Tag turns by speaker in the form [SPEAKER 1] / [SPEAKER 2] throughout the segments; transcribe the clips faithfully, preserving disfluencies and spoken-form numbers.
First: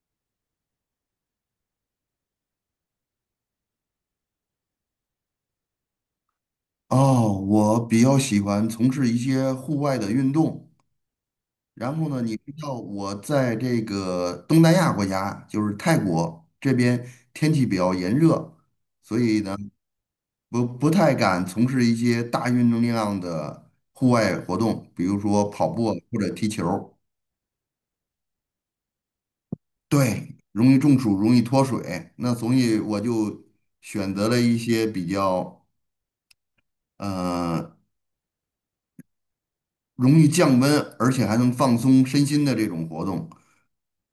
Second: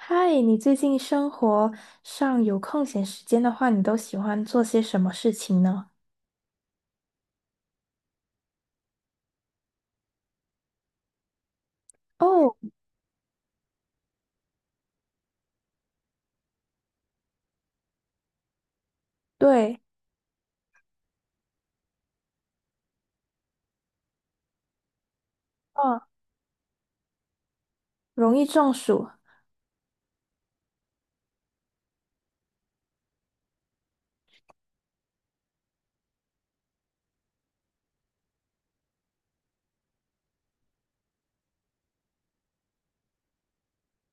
[SPEAKER 1] 嗨，你最近生活上有空闲时间的话，你都喜欢做些什么事情呢？
[SPEAKER 2] 哦，我比较喜欢从事一些户外的运动。然后呢，你知
[SPEAKER 1] 哦，
[SPEAKER 2] 道我在这个东南亚国家，就是泰国这边天气比较炎热，所以呢，
[SPEAKER 1] 对，
[SPEAKER 2] 不不太敢从事一些大运动量的户外活动，比如说跑步啊
[SPEAKER 1] 嗯，
[SPEAKER 2] 或者踢球。
[SPEAKER 1] 容易中暑，
[SPEAKER 2] 对，容易中暑，容易脱水。那所以我就选择了一些比较呃容易降温，而且还能放松身心的这种活动。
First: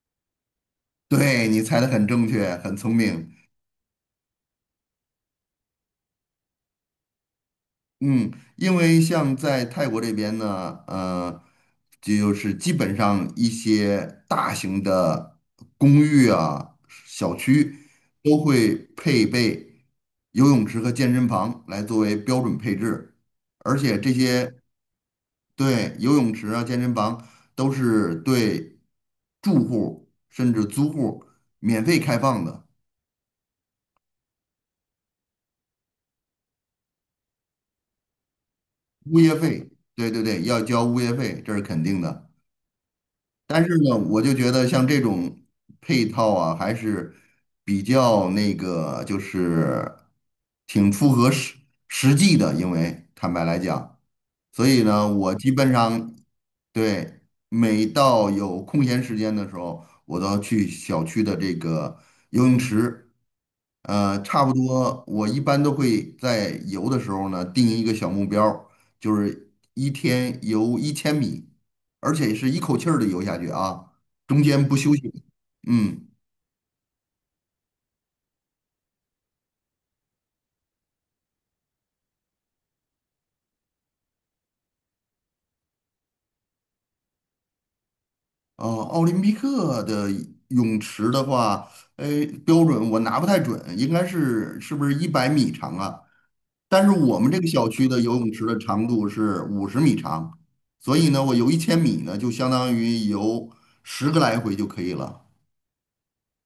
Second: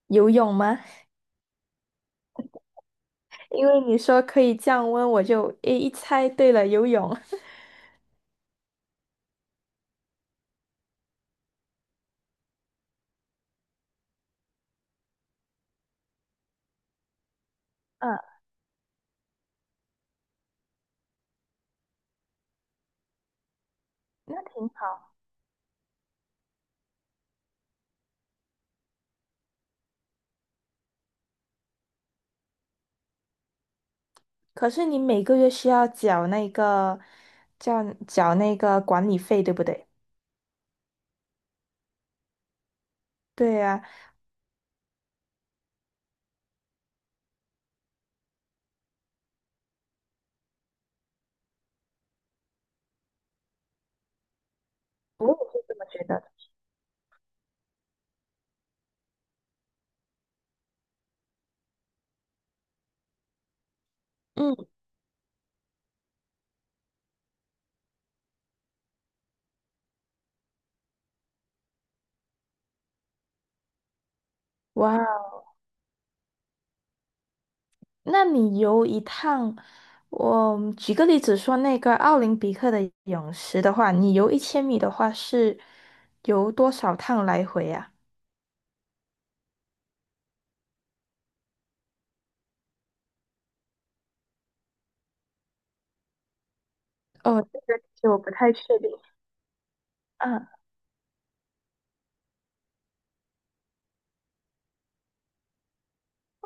[SPEAKER 1] 游泳吗？
[SPEAKER 2] 对，你猜的很正确，很聪明。
[SPEAKER 1] 因为你说可以降温，我就诶一猜对了，游泳。
[SPEAKER 2] 嗯，因为像在泰国这边呢，呃，就是基本上一些大型的公寓啊、小区
[SPEAKER 1] 嗯，
[SPEAKER 2] 都会配备游泳池和健身房来作为标准配置，而且这
[SPEAKER 1] 那
[SPEAKER 2] 些
[SPEAKER 1] 挺好。
[SPEAKER 2] 对游泳池啊、健身房都是对住户甚至租户免费开放的。
[SPEAKER 1] 可是你每个月需要缴那个，叫缴那个管理
[SPEAKER 2] 物业
[SPEAKER 1] 费，对不
[SPEAKER 2] 费，
[SPEAKER 1] 对？
[SPEAKER 2] 对对对，要交物业费，这是肯定的。
[SPEAKER 1] 对
[SPEAKER 2] 但是
[SPEAKER 1] 呀，
[SPEAKER 2] 呢，我就觉得像这种配套啊，还是比较那个，就是挺符合实实际的。因为坦白来讲，所以呢，
[SPEAKER 1] 我
[SPEAKER 2] 我基
[SPEAKER 1] 也是
[SPEAKER 2] 本
[SPEAKER 1] 这么觉
[SPEAKER 2] 上。
[SPEAKER 1] 得的。
[SPEAKER 2] 对，每到有空闲时间的时候，我都要去小区的这个游泳池。呃，差不
[SPEAKER 1] 嗯，
[SPEAKER 2] 多，我一般都会在游的时候呢，定一个小目标儿，就是一天游一千米，而且是一口气儿的游下去啊，中间不休息。
[SPEAKER 1] 哇。
[SPEAKER 2] 嗯，
[SPEAKER 1] 那你游一趟，我举个例子说，那个奥林匹克的泳池的话，你游一千米的话是游多少趟来回啊？
[SPEAKER 2] 哦，奥林匹克的泳池的话，哎，标准我拿不太准，应该是是不是一百米长啊？但是我们这
[SPEAKER 1] 哦，
[SPEAKER 2] 个
[SPEAKER 1] 这
[SPEAKER 2] 小
[SPEAKER 1] 个其
[SPEAKER 2] 区的
[SPEAKER 1] 实
[SPEAKER 2] 游
[SPEAKER 1] 我
[SPEAKER 2] 泳
[SPEAKER 1] 不
[SPEAKER 2] 池
[SPEAKER 1] 太
[SPEAKER 2] 的
[SPEAKER 1] 确
[SPEAKER 2] 长
[SPEAKER 1] 定。
[SPEAKER 2] 度是五十米长，
[SPEAKER 1] 嗯，
[SPEAKER 2] 所以呢，我游一千米呢，就相当于游十个来回就可以了。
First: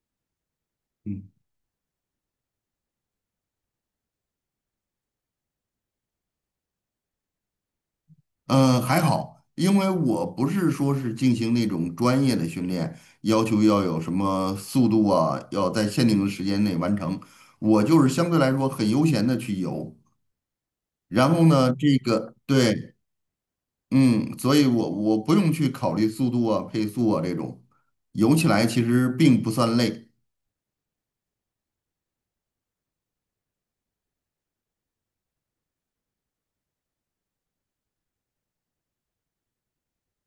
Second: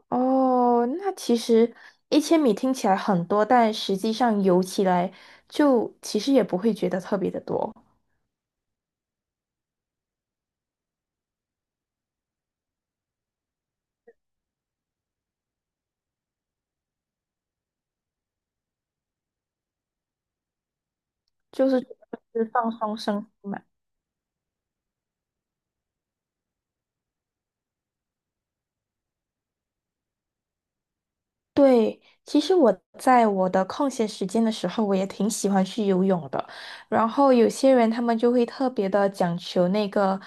[SPEAKER 1] 哦，那
[SPEAKER 2] 嗯
[SPEAKER 1] 其实一千米听起来很多，但实际上游起来就其实也不会觉得特别的多，
[SPEAKER 2] 呃，还好，因为我不是说是进行那种专业的训练，要求要有什么速度啊，要在限定的时间内完成。我就是相对来说很悠闲的去游，然后
[SPEAKER 1] 就
[SPEAKER 2] 呢，
[SPEAKER 1] 是
[SPEAKER 2] 这个
[SPEAKER 1] 就是放
[SPEAKER 2] 对，
[SPEAKER 1] 松身心嘛。
[SPEAKER 2] 嗯，所以我我不用去考虑速度啊、配速啊这种，游起来其实并不算累。
[SPEAKER 1] 对，其实我在我的空闲时间的时候，我也挺喜欢去游泳的。然后有些人他们就会特别的讲求那个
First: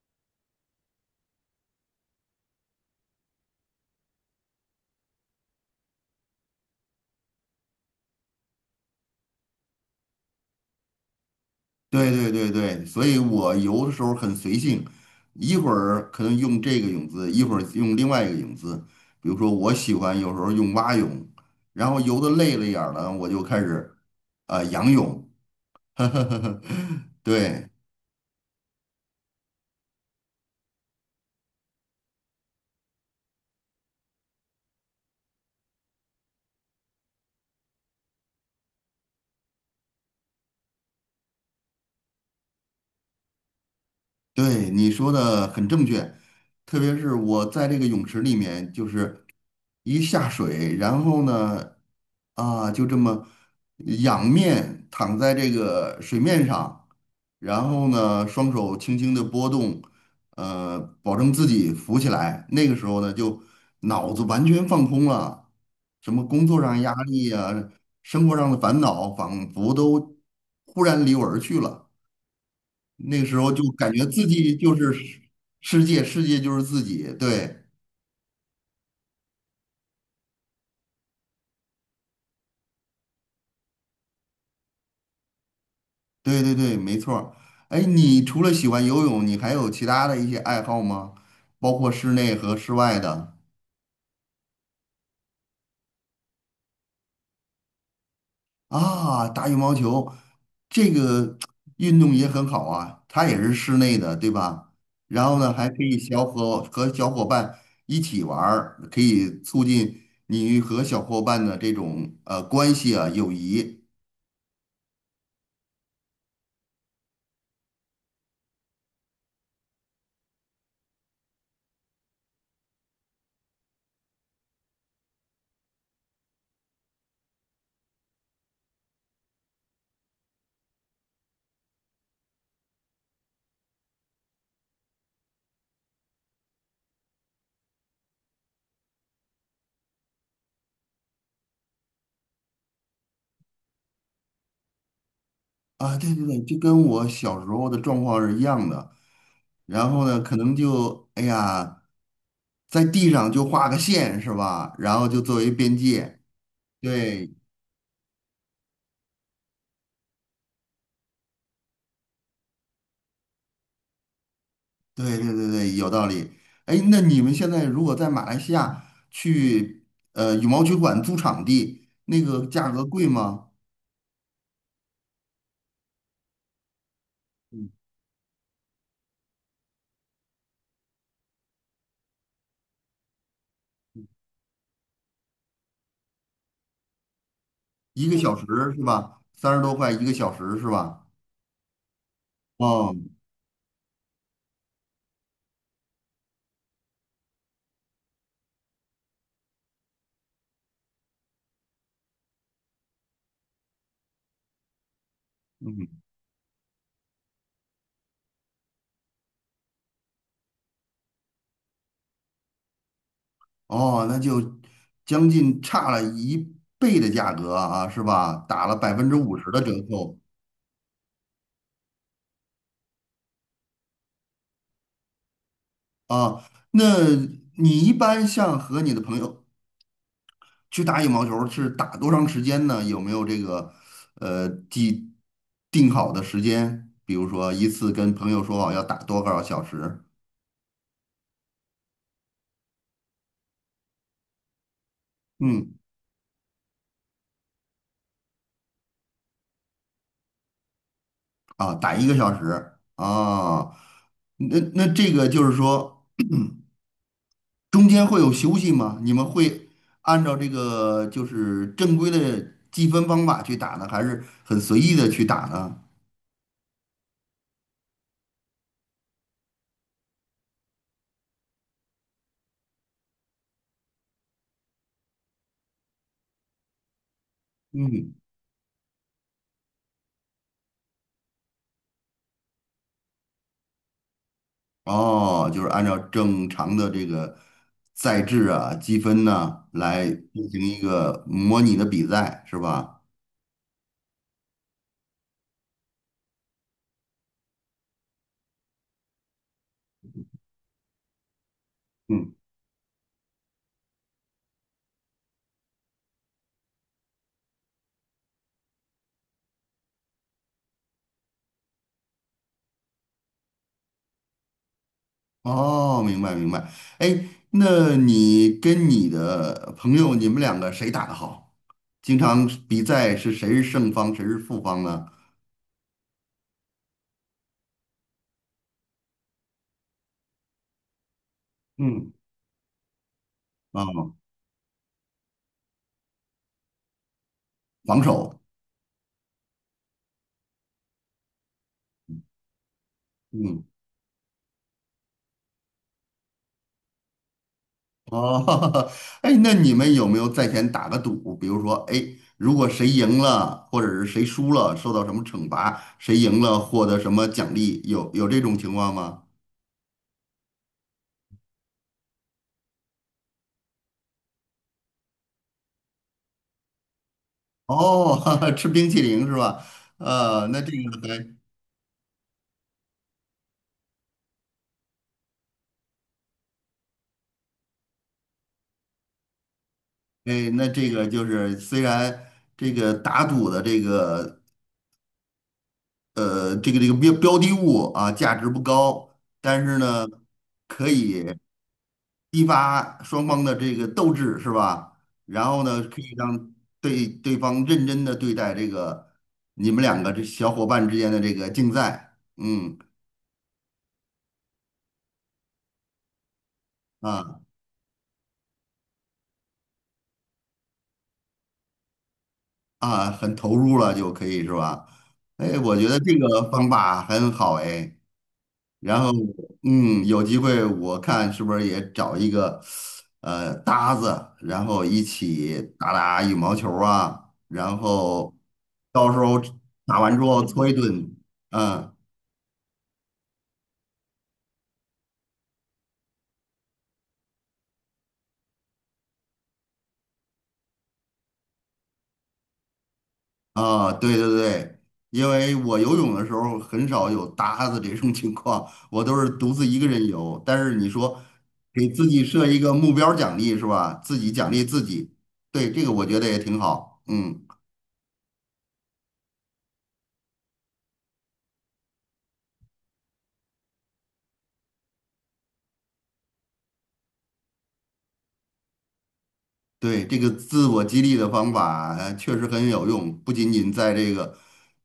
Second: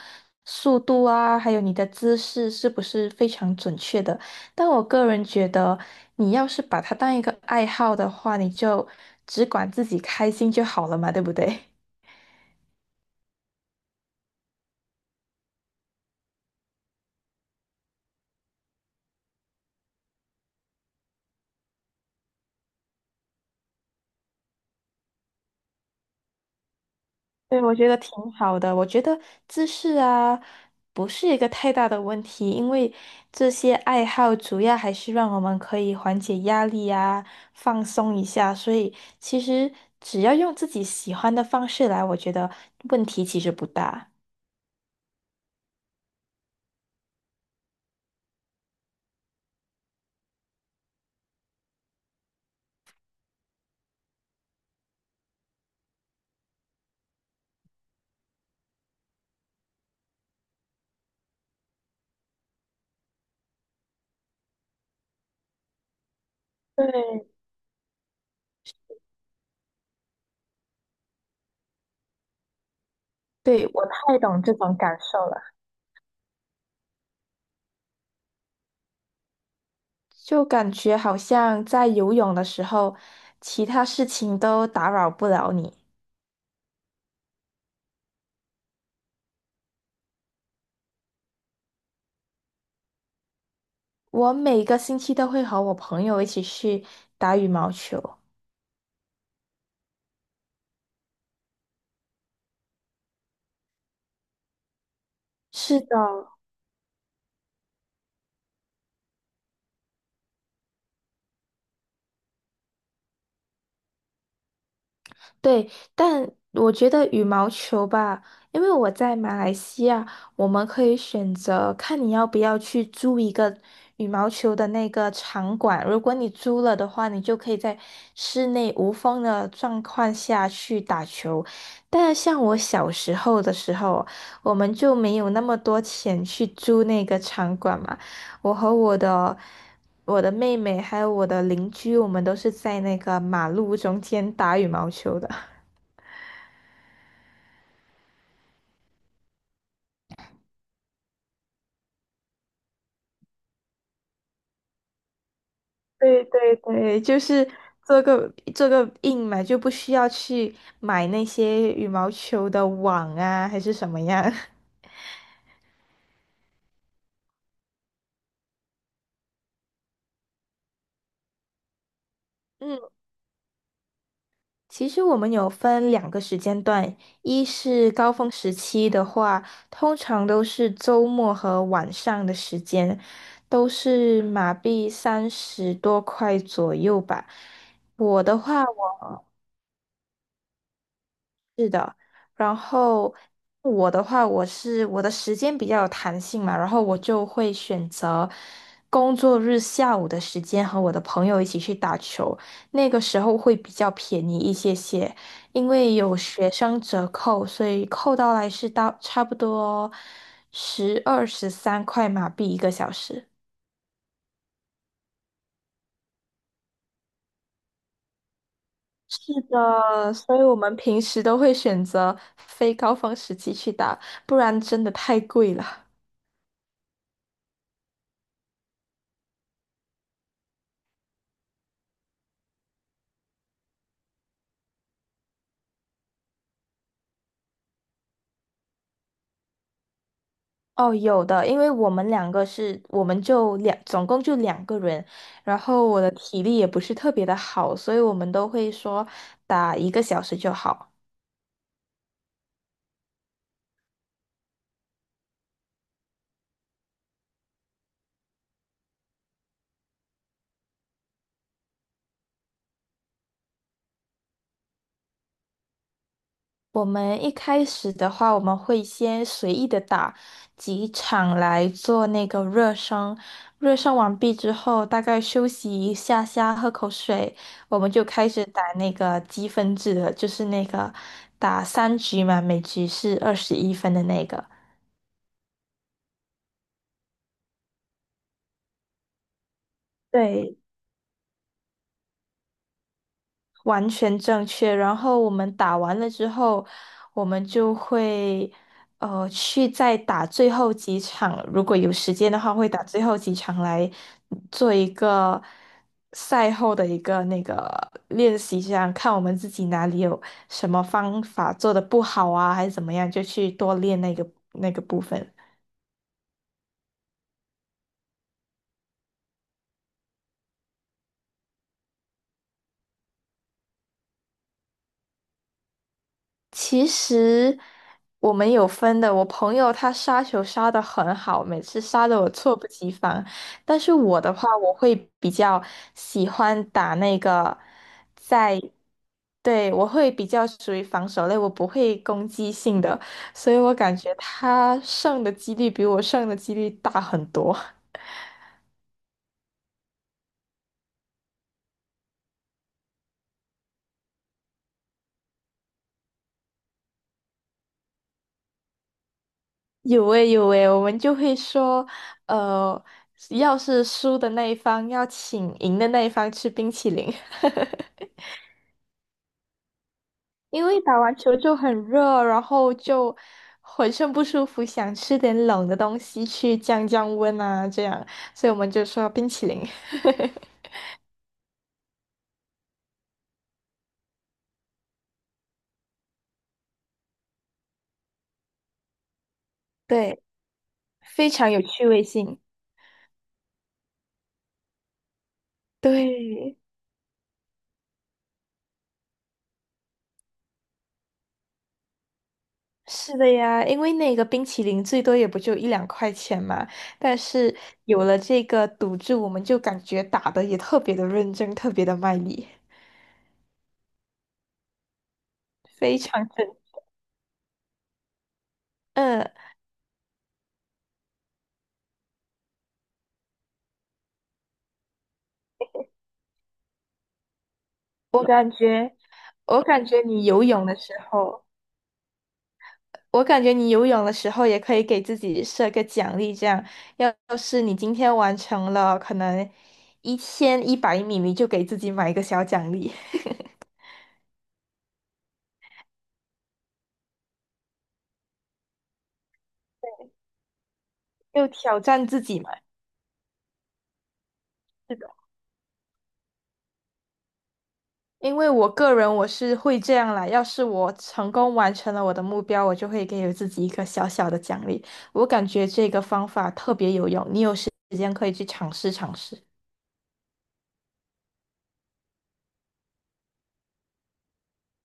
[SPEAKER 1] 速度啊，还有你的姿势是不是非常准确的。但我个人觉得，你要是把它当一个爱好的话，你就只管自己开心就好了嘛，对不对？
[SPEAKER 2] 对对对对，所以我游的时候很随性，一会儿可能用这个泳姿，一会儿用另外一个泳姿。比如说，我喜欢有时候用蛙泳，然后游的累了一点儿了，我就开始啊、呃、仰泳。
[SPEAKER 1] 对，
[SPEAKER 2] 对，
[SPEAKER 1] 我觉得挺好的。我觉得姿势啊，不是一个太大的问题，因为这些爱好主要还是让我们可以缓解压力啊，放松一下。所以其实只要用自己喜欢的方式来，我觉得问题其实不大。
[SPEAKER 2] 对，你说的很正确，特别是我在这个泳池里面，就是一下水，然后呢，啊，就这么仰面躺在这个水面上，然后呢，双手轻轻的拨动，呃，保证自己浮起来。那个时候呢，就脑子完全放空了，什么工作上压
[SPEAKER 1] 对，
[SPEAKER 2] 力啊，生活上的烦恼，仿佛都忽然离我而去了。那个时候就
[SPEAKER 1] 对，我
[SPEAKER 2] 感觉
[SPEAKER 1] 太
[SPEAKER 2] 自
[SPEAKER 1] 懂这
[SPEAKER 2] 己就
[SPEAKER 1] 种
[SPEAKER 2] 是
[SPEAKER 1] 感受
[SPEAKER 2] 世
[SPEAKER 1] 了。
[SPEAKER 2] 世界，世界就是自己。对，
[SPEAKER 1] 就感觉好像在游泳的时候，其他事情都打扰不了你。
[SPEAKER 2] 对对对，没错儿。哎，你除了喜欢游泳，你还有其他的一些爱好吗？包括室内和室外的。
[SPEAKER 1] 我每个星期都会和我朋友一起去打羽毛球。
[SPEAKER 2] 啊，打羽毛球这个 运动也很好啊，它也是室内的，对吧？然后呢，还
[SPEAKER 1] 是
[SPEAKER 2] 可
[SPEAKER 1] 的，
[SPEAKER 2] 以小伙和小伙伴一起玩儿，可以促进你与和小伙伴的这种呃关系啊，友谊。
[SPEAKER 1] 对，但我觉得羽毛球吧，因为我在马来西亚，我们可以选择看你要不要去租一个羽毛球的那个场馆。如果你租了的话，你就可以在室内无风的状况下去打球。但像我小时候的时候，我们就没有那么多钱去租那个场馆嘛。我和我的我的妹妹还有我的邻居，我们都是在那个马路中间打羽毛球的。
[SPEAKER 2] 啊，对对对，就跟我小时候的状况是一样的。然后呢，可能就哎呀，在地上就画个线是吧？然后就作为边界。
[SPEAKER 1] 对对对，就
[SPEAKER 2] 对
[SPEAKER 1] 是做个做个印嘛，就不需要去买那些羽毛球的网啊，还是什么样。
[SPEAKER 2] 对对对对，有道理。哎，那你们现在如果在马来西亚去呃羽毛球馆租场地，那个价
[SPEAKER 1] 嗯，
[SPEAKER 2] 格贵吗？
[SPEAKER 1] 其实我们有分两个时间段，一是高峰时期的话，通常都是周末和晚上的时间，都是马币三十多块左右吧。
[SPEAKER 2] 一个嗯
[SPEAKER 1] 我
[SPEAKER 2] 小
[SPEAKER 1] 的
[SPEAKER 2] 时
[SPEAKER 1] 话，
[SPEAKER 2] 是
[SPEAKER 1] 我
[SPEAKER 2] 吧？三十多块一个小时是吧？
[SPEAKER 1] 然
[SPEAKER 2] 哦，
[SPEAKER 1] 后我的话，我是我的时间比较有弹性嘛，然后我就会选择工作日下午的时间和我的朋友一起去打球，那个时候会比较便宜一些些，因为
[SPEAKER 2] 嗯
[SPEAKER 1] 有学生折扣，所以扣到来是到差不多十二、十三块马币一个小时。
[SPEAKER 2] 哦，那就将近差了一倍的价格啊，是吧？打了百分之五
[SPEAKER 1] 是
[SPEAKER 2] 十的折
[SPEAKER 1] 的，
[SPEAKER 2] 扣
[SPEAKER 1] 所以我们平时都会选择非高峰时期去打，不然真的太贵了。
[SPEAKER 2] 啊。那你一般像和你的朋友去打羽毛球，是打多长时间呢？有没有这个呃既定好的时间？比如说一次跟朋友说好要打多少小时？
[SPEAKER 1] 哦，有的，因为我们两个是，我们就两，总共就两个人，然
[SPEAKER 2] 嗯，
[SPEAKER 1] 后我的体力也不是特别的好，所以我们都会说打一个小时就好。
[SPEAKER 2] 啊，打一个小时啊。那那这个就是说。中间会有休息吗？你们会按照这个就是正规的计分方法去打呢，还是很随意的去打呢？
[SPEAKER 1] 我们一开始的话，我们会先随意的打几场来做那个热身，热身完毕之后，大概休息一下下，喝口水，我们就
[SPEAKER 2] 嗯，
[SPEAKER 1] 开始打那个积分制的，就是那个打三局嘛，每局是二十一分的那个。
[SPEAKER 2] 哦，就是按照正常的这个赛制啊、积分呢来进
[SPEAKER 1] 对，
[SPEAKER 2] 行一个模拟的比赛，是吧？
[SPEAKER 1] 完全正确。然后我们打完了之后，我们就会呃去再打最后几场，如果有时间
[SPEAKER 2] 嗯，
[SPEAKER 1] 的话，会打最后几场来做一个赛后的一个那个练习，这样看我们自己哪里有什么方法做的不好啊，还是怎么样，就去多练那个那个部分。
[SPEAKER 2] 哦，明白明白。哎，那你跟你的朋友，你们两个谁打的好？经常比赛是谁是胜方，谁是负方呢？
[SPEAKER 1] 其实我们有分的，我朋友他杀球杀的很好，每次杀
[SPEAKER 2] 嗯，
[SPEAKER 1] 的我猝不及防。但
[SPEAKER 2] 啊，
[SPEAKER 1] 是我的话，我会比较喜欢打那个
[SPEAKER 2] 防守。
[SPEAKER 1] 在，对，我会比较属于防守类，我不会攻击性的，所以
[SPEAKER 2] 嗯。
[SPEAKER 1] 我感觉他胜的几率比我胜的几率大很多。
[SPEAKER 2] 哦，哎，那你们有没有在前打个赌？比如说，哎，如果谁赢了，或者是谁输了，受到什么惩罚？谁赢了获得什么奖励？有有这种情况吗？
[SPEAKER 1] 有诶有诶，我们就会说，呃，要是输的那一方要请赢的那一方吃冰淇淋。
[SPEAKER 2] 哦，吃冰淇淋是吧？呃，那
[SPEAKER 1] 因
[SPEAKER 2] 这
[SPEAKER 1] 为打
[SPEAKER 2] 个
[SPEAKER 1] 完
[SPEAKER 2] 还。
[SPEAKER 1] 球就很热，然后就浑身不舒服，想吃点冷的东西去降降温啊，这样，所以我们就说冰淇淋。
[SPEAKER 2] 哎，那这个就是虽然这个打赌的这个呃这个这个标标的物啊价值不高，但是呢。
[SPEAKER 1] 对，
[SPEAKER 2] 可以。
[SPEAKER 1] 非常有趣味性。
[SPEAKER 2] 激发双方的这个斗志是吧？然后呢，可以让
[SPEAKER 1] 对，
[SPEAKER 2] 对对方认真的对待这个你们两个这小伙伴之间的这个竞赛，嗯
[SPEAKER 1] 是的呀，因为那个冰淇淋最多也不就一两块钱嘛，但
[SPEAKER 2] 啊
[SPEAKER 1] 是有了这个赌注，我们就感觉打的也特别的认真，特别的卖力，
[SPEAKER 2] 啊，很投入了就可以是吧？哎，我觉得
[SPEAKER 1] 非
[SPEAKER 2] 这
[SPEAKER 1] 常真。
[SPEAKER 2] 个方法很好哎。然后
[SPEAKER 1] 嗯，
[SPEAKER 2] 嗯，有机会我看是不是也找一个呃搭子，然后一起打打羽毛球啊，然后到时候
[SPEAKER 1] 我感
[SPEAKER 2] 打
[SPEAKER 1] 觉
[SPEAKER 2] 完之
[SPEAKER 1] 你游
[SPEAKER 2] 后
[SPEAKER 1] 泳
[SPEAKER 2] 搓一
[SPEAKER 1] 的时
[SPEAKER 2] 顿，
[SPEAKER 1] 候。
[SPEAKER 2] 嗯。
[SPEAKER 1] 我感觉你游泳的时候也可以给自己设个奖励，这样，要要是你今天完成了可能一千一百米，你就给自己买一个小奖励，
[SPEAKER 2] 啊，对对对，因为我游泳的时候很少有搭子这种情况，我都是独自一个人游。但是你说
[SPEAKER 1] 就挑
[SPEAKER 2] 给
[SPEAKER 1] 战
[SPEAKER 2] 自
[SPEAKER 1] 自
[SPEAKER 2] 己
[SPEAKER 1] 己
[SPEAKER 2] 设
[SPEAKER 1] 嘛。
[SPEAKER 2] 一个目标奖励是吧？自己奖励自
[SPEAKER 1] 是的。
[SPEAKER 2] 己，对，这个我觉得也挺好。嗯。
[SPEAKER 1] 因为我个人我是会这样啦，要是我成功完成了我的目标，我就会给我自己一个小小的奖励。我感觉这个方法特别有用，你有时间可以去尝试尝试。
[SPEAKER 2] 对，这个自我激励的方法呃确实很有用，不仅仅在这个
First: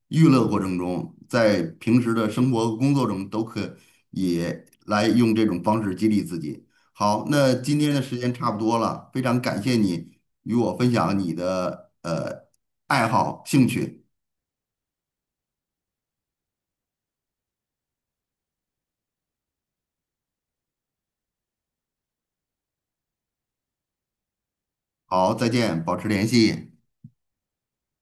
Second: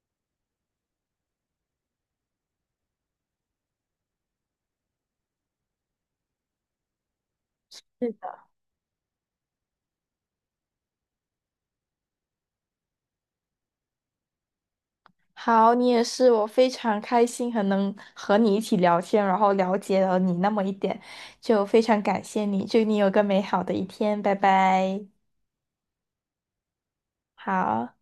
[SPEAKER 2] 娱乐过程中，在平时的生活、和工作中都可以来用这种方式激励自己。好，那今天的时间差不多了，非常感谢你与我分享你的呃爱好、兴趣。
[SPEAKER 1] 好，你也是，我非常开心，很能和你一起聊天，然后了解了你那么一点，就非常感谢你，祝你有个美好的一天，拜拜。
[SPEAKER 2] 好，再见，保持联系。
[SPEAKER 1] 好。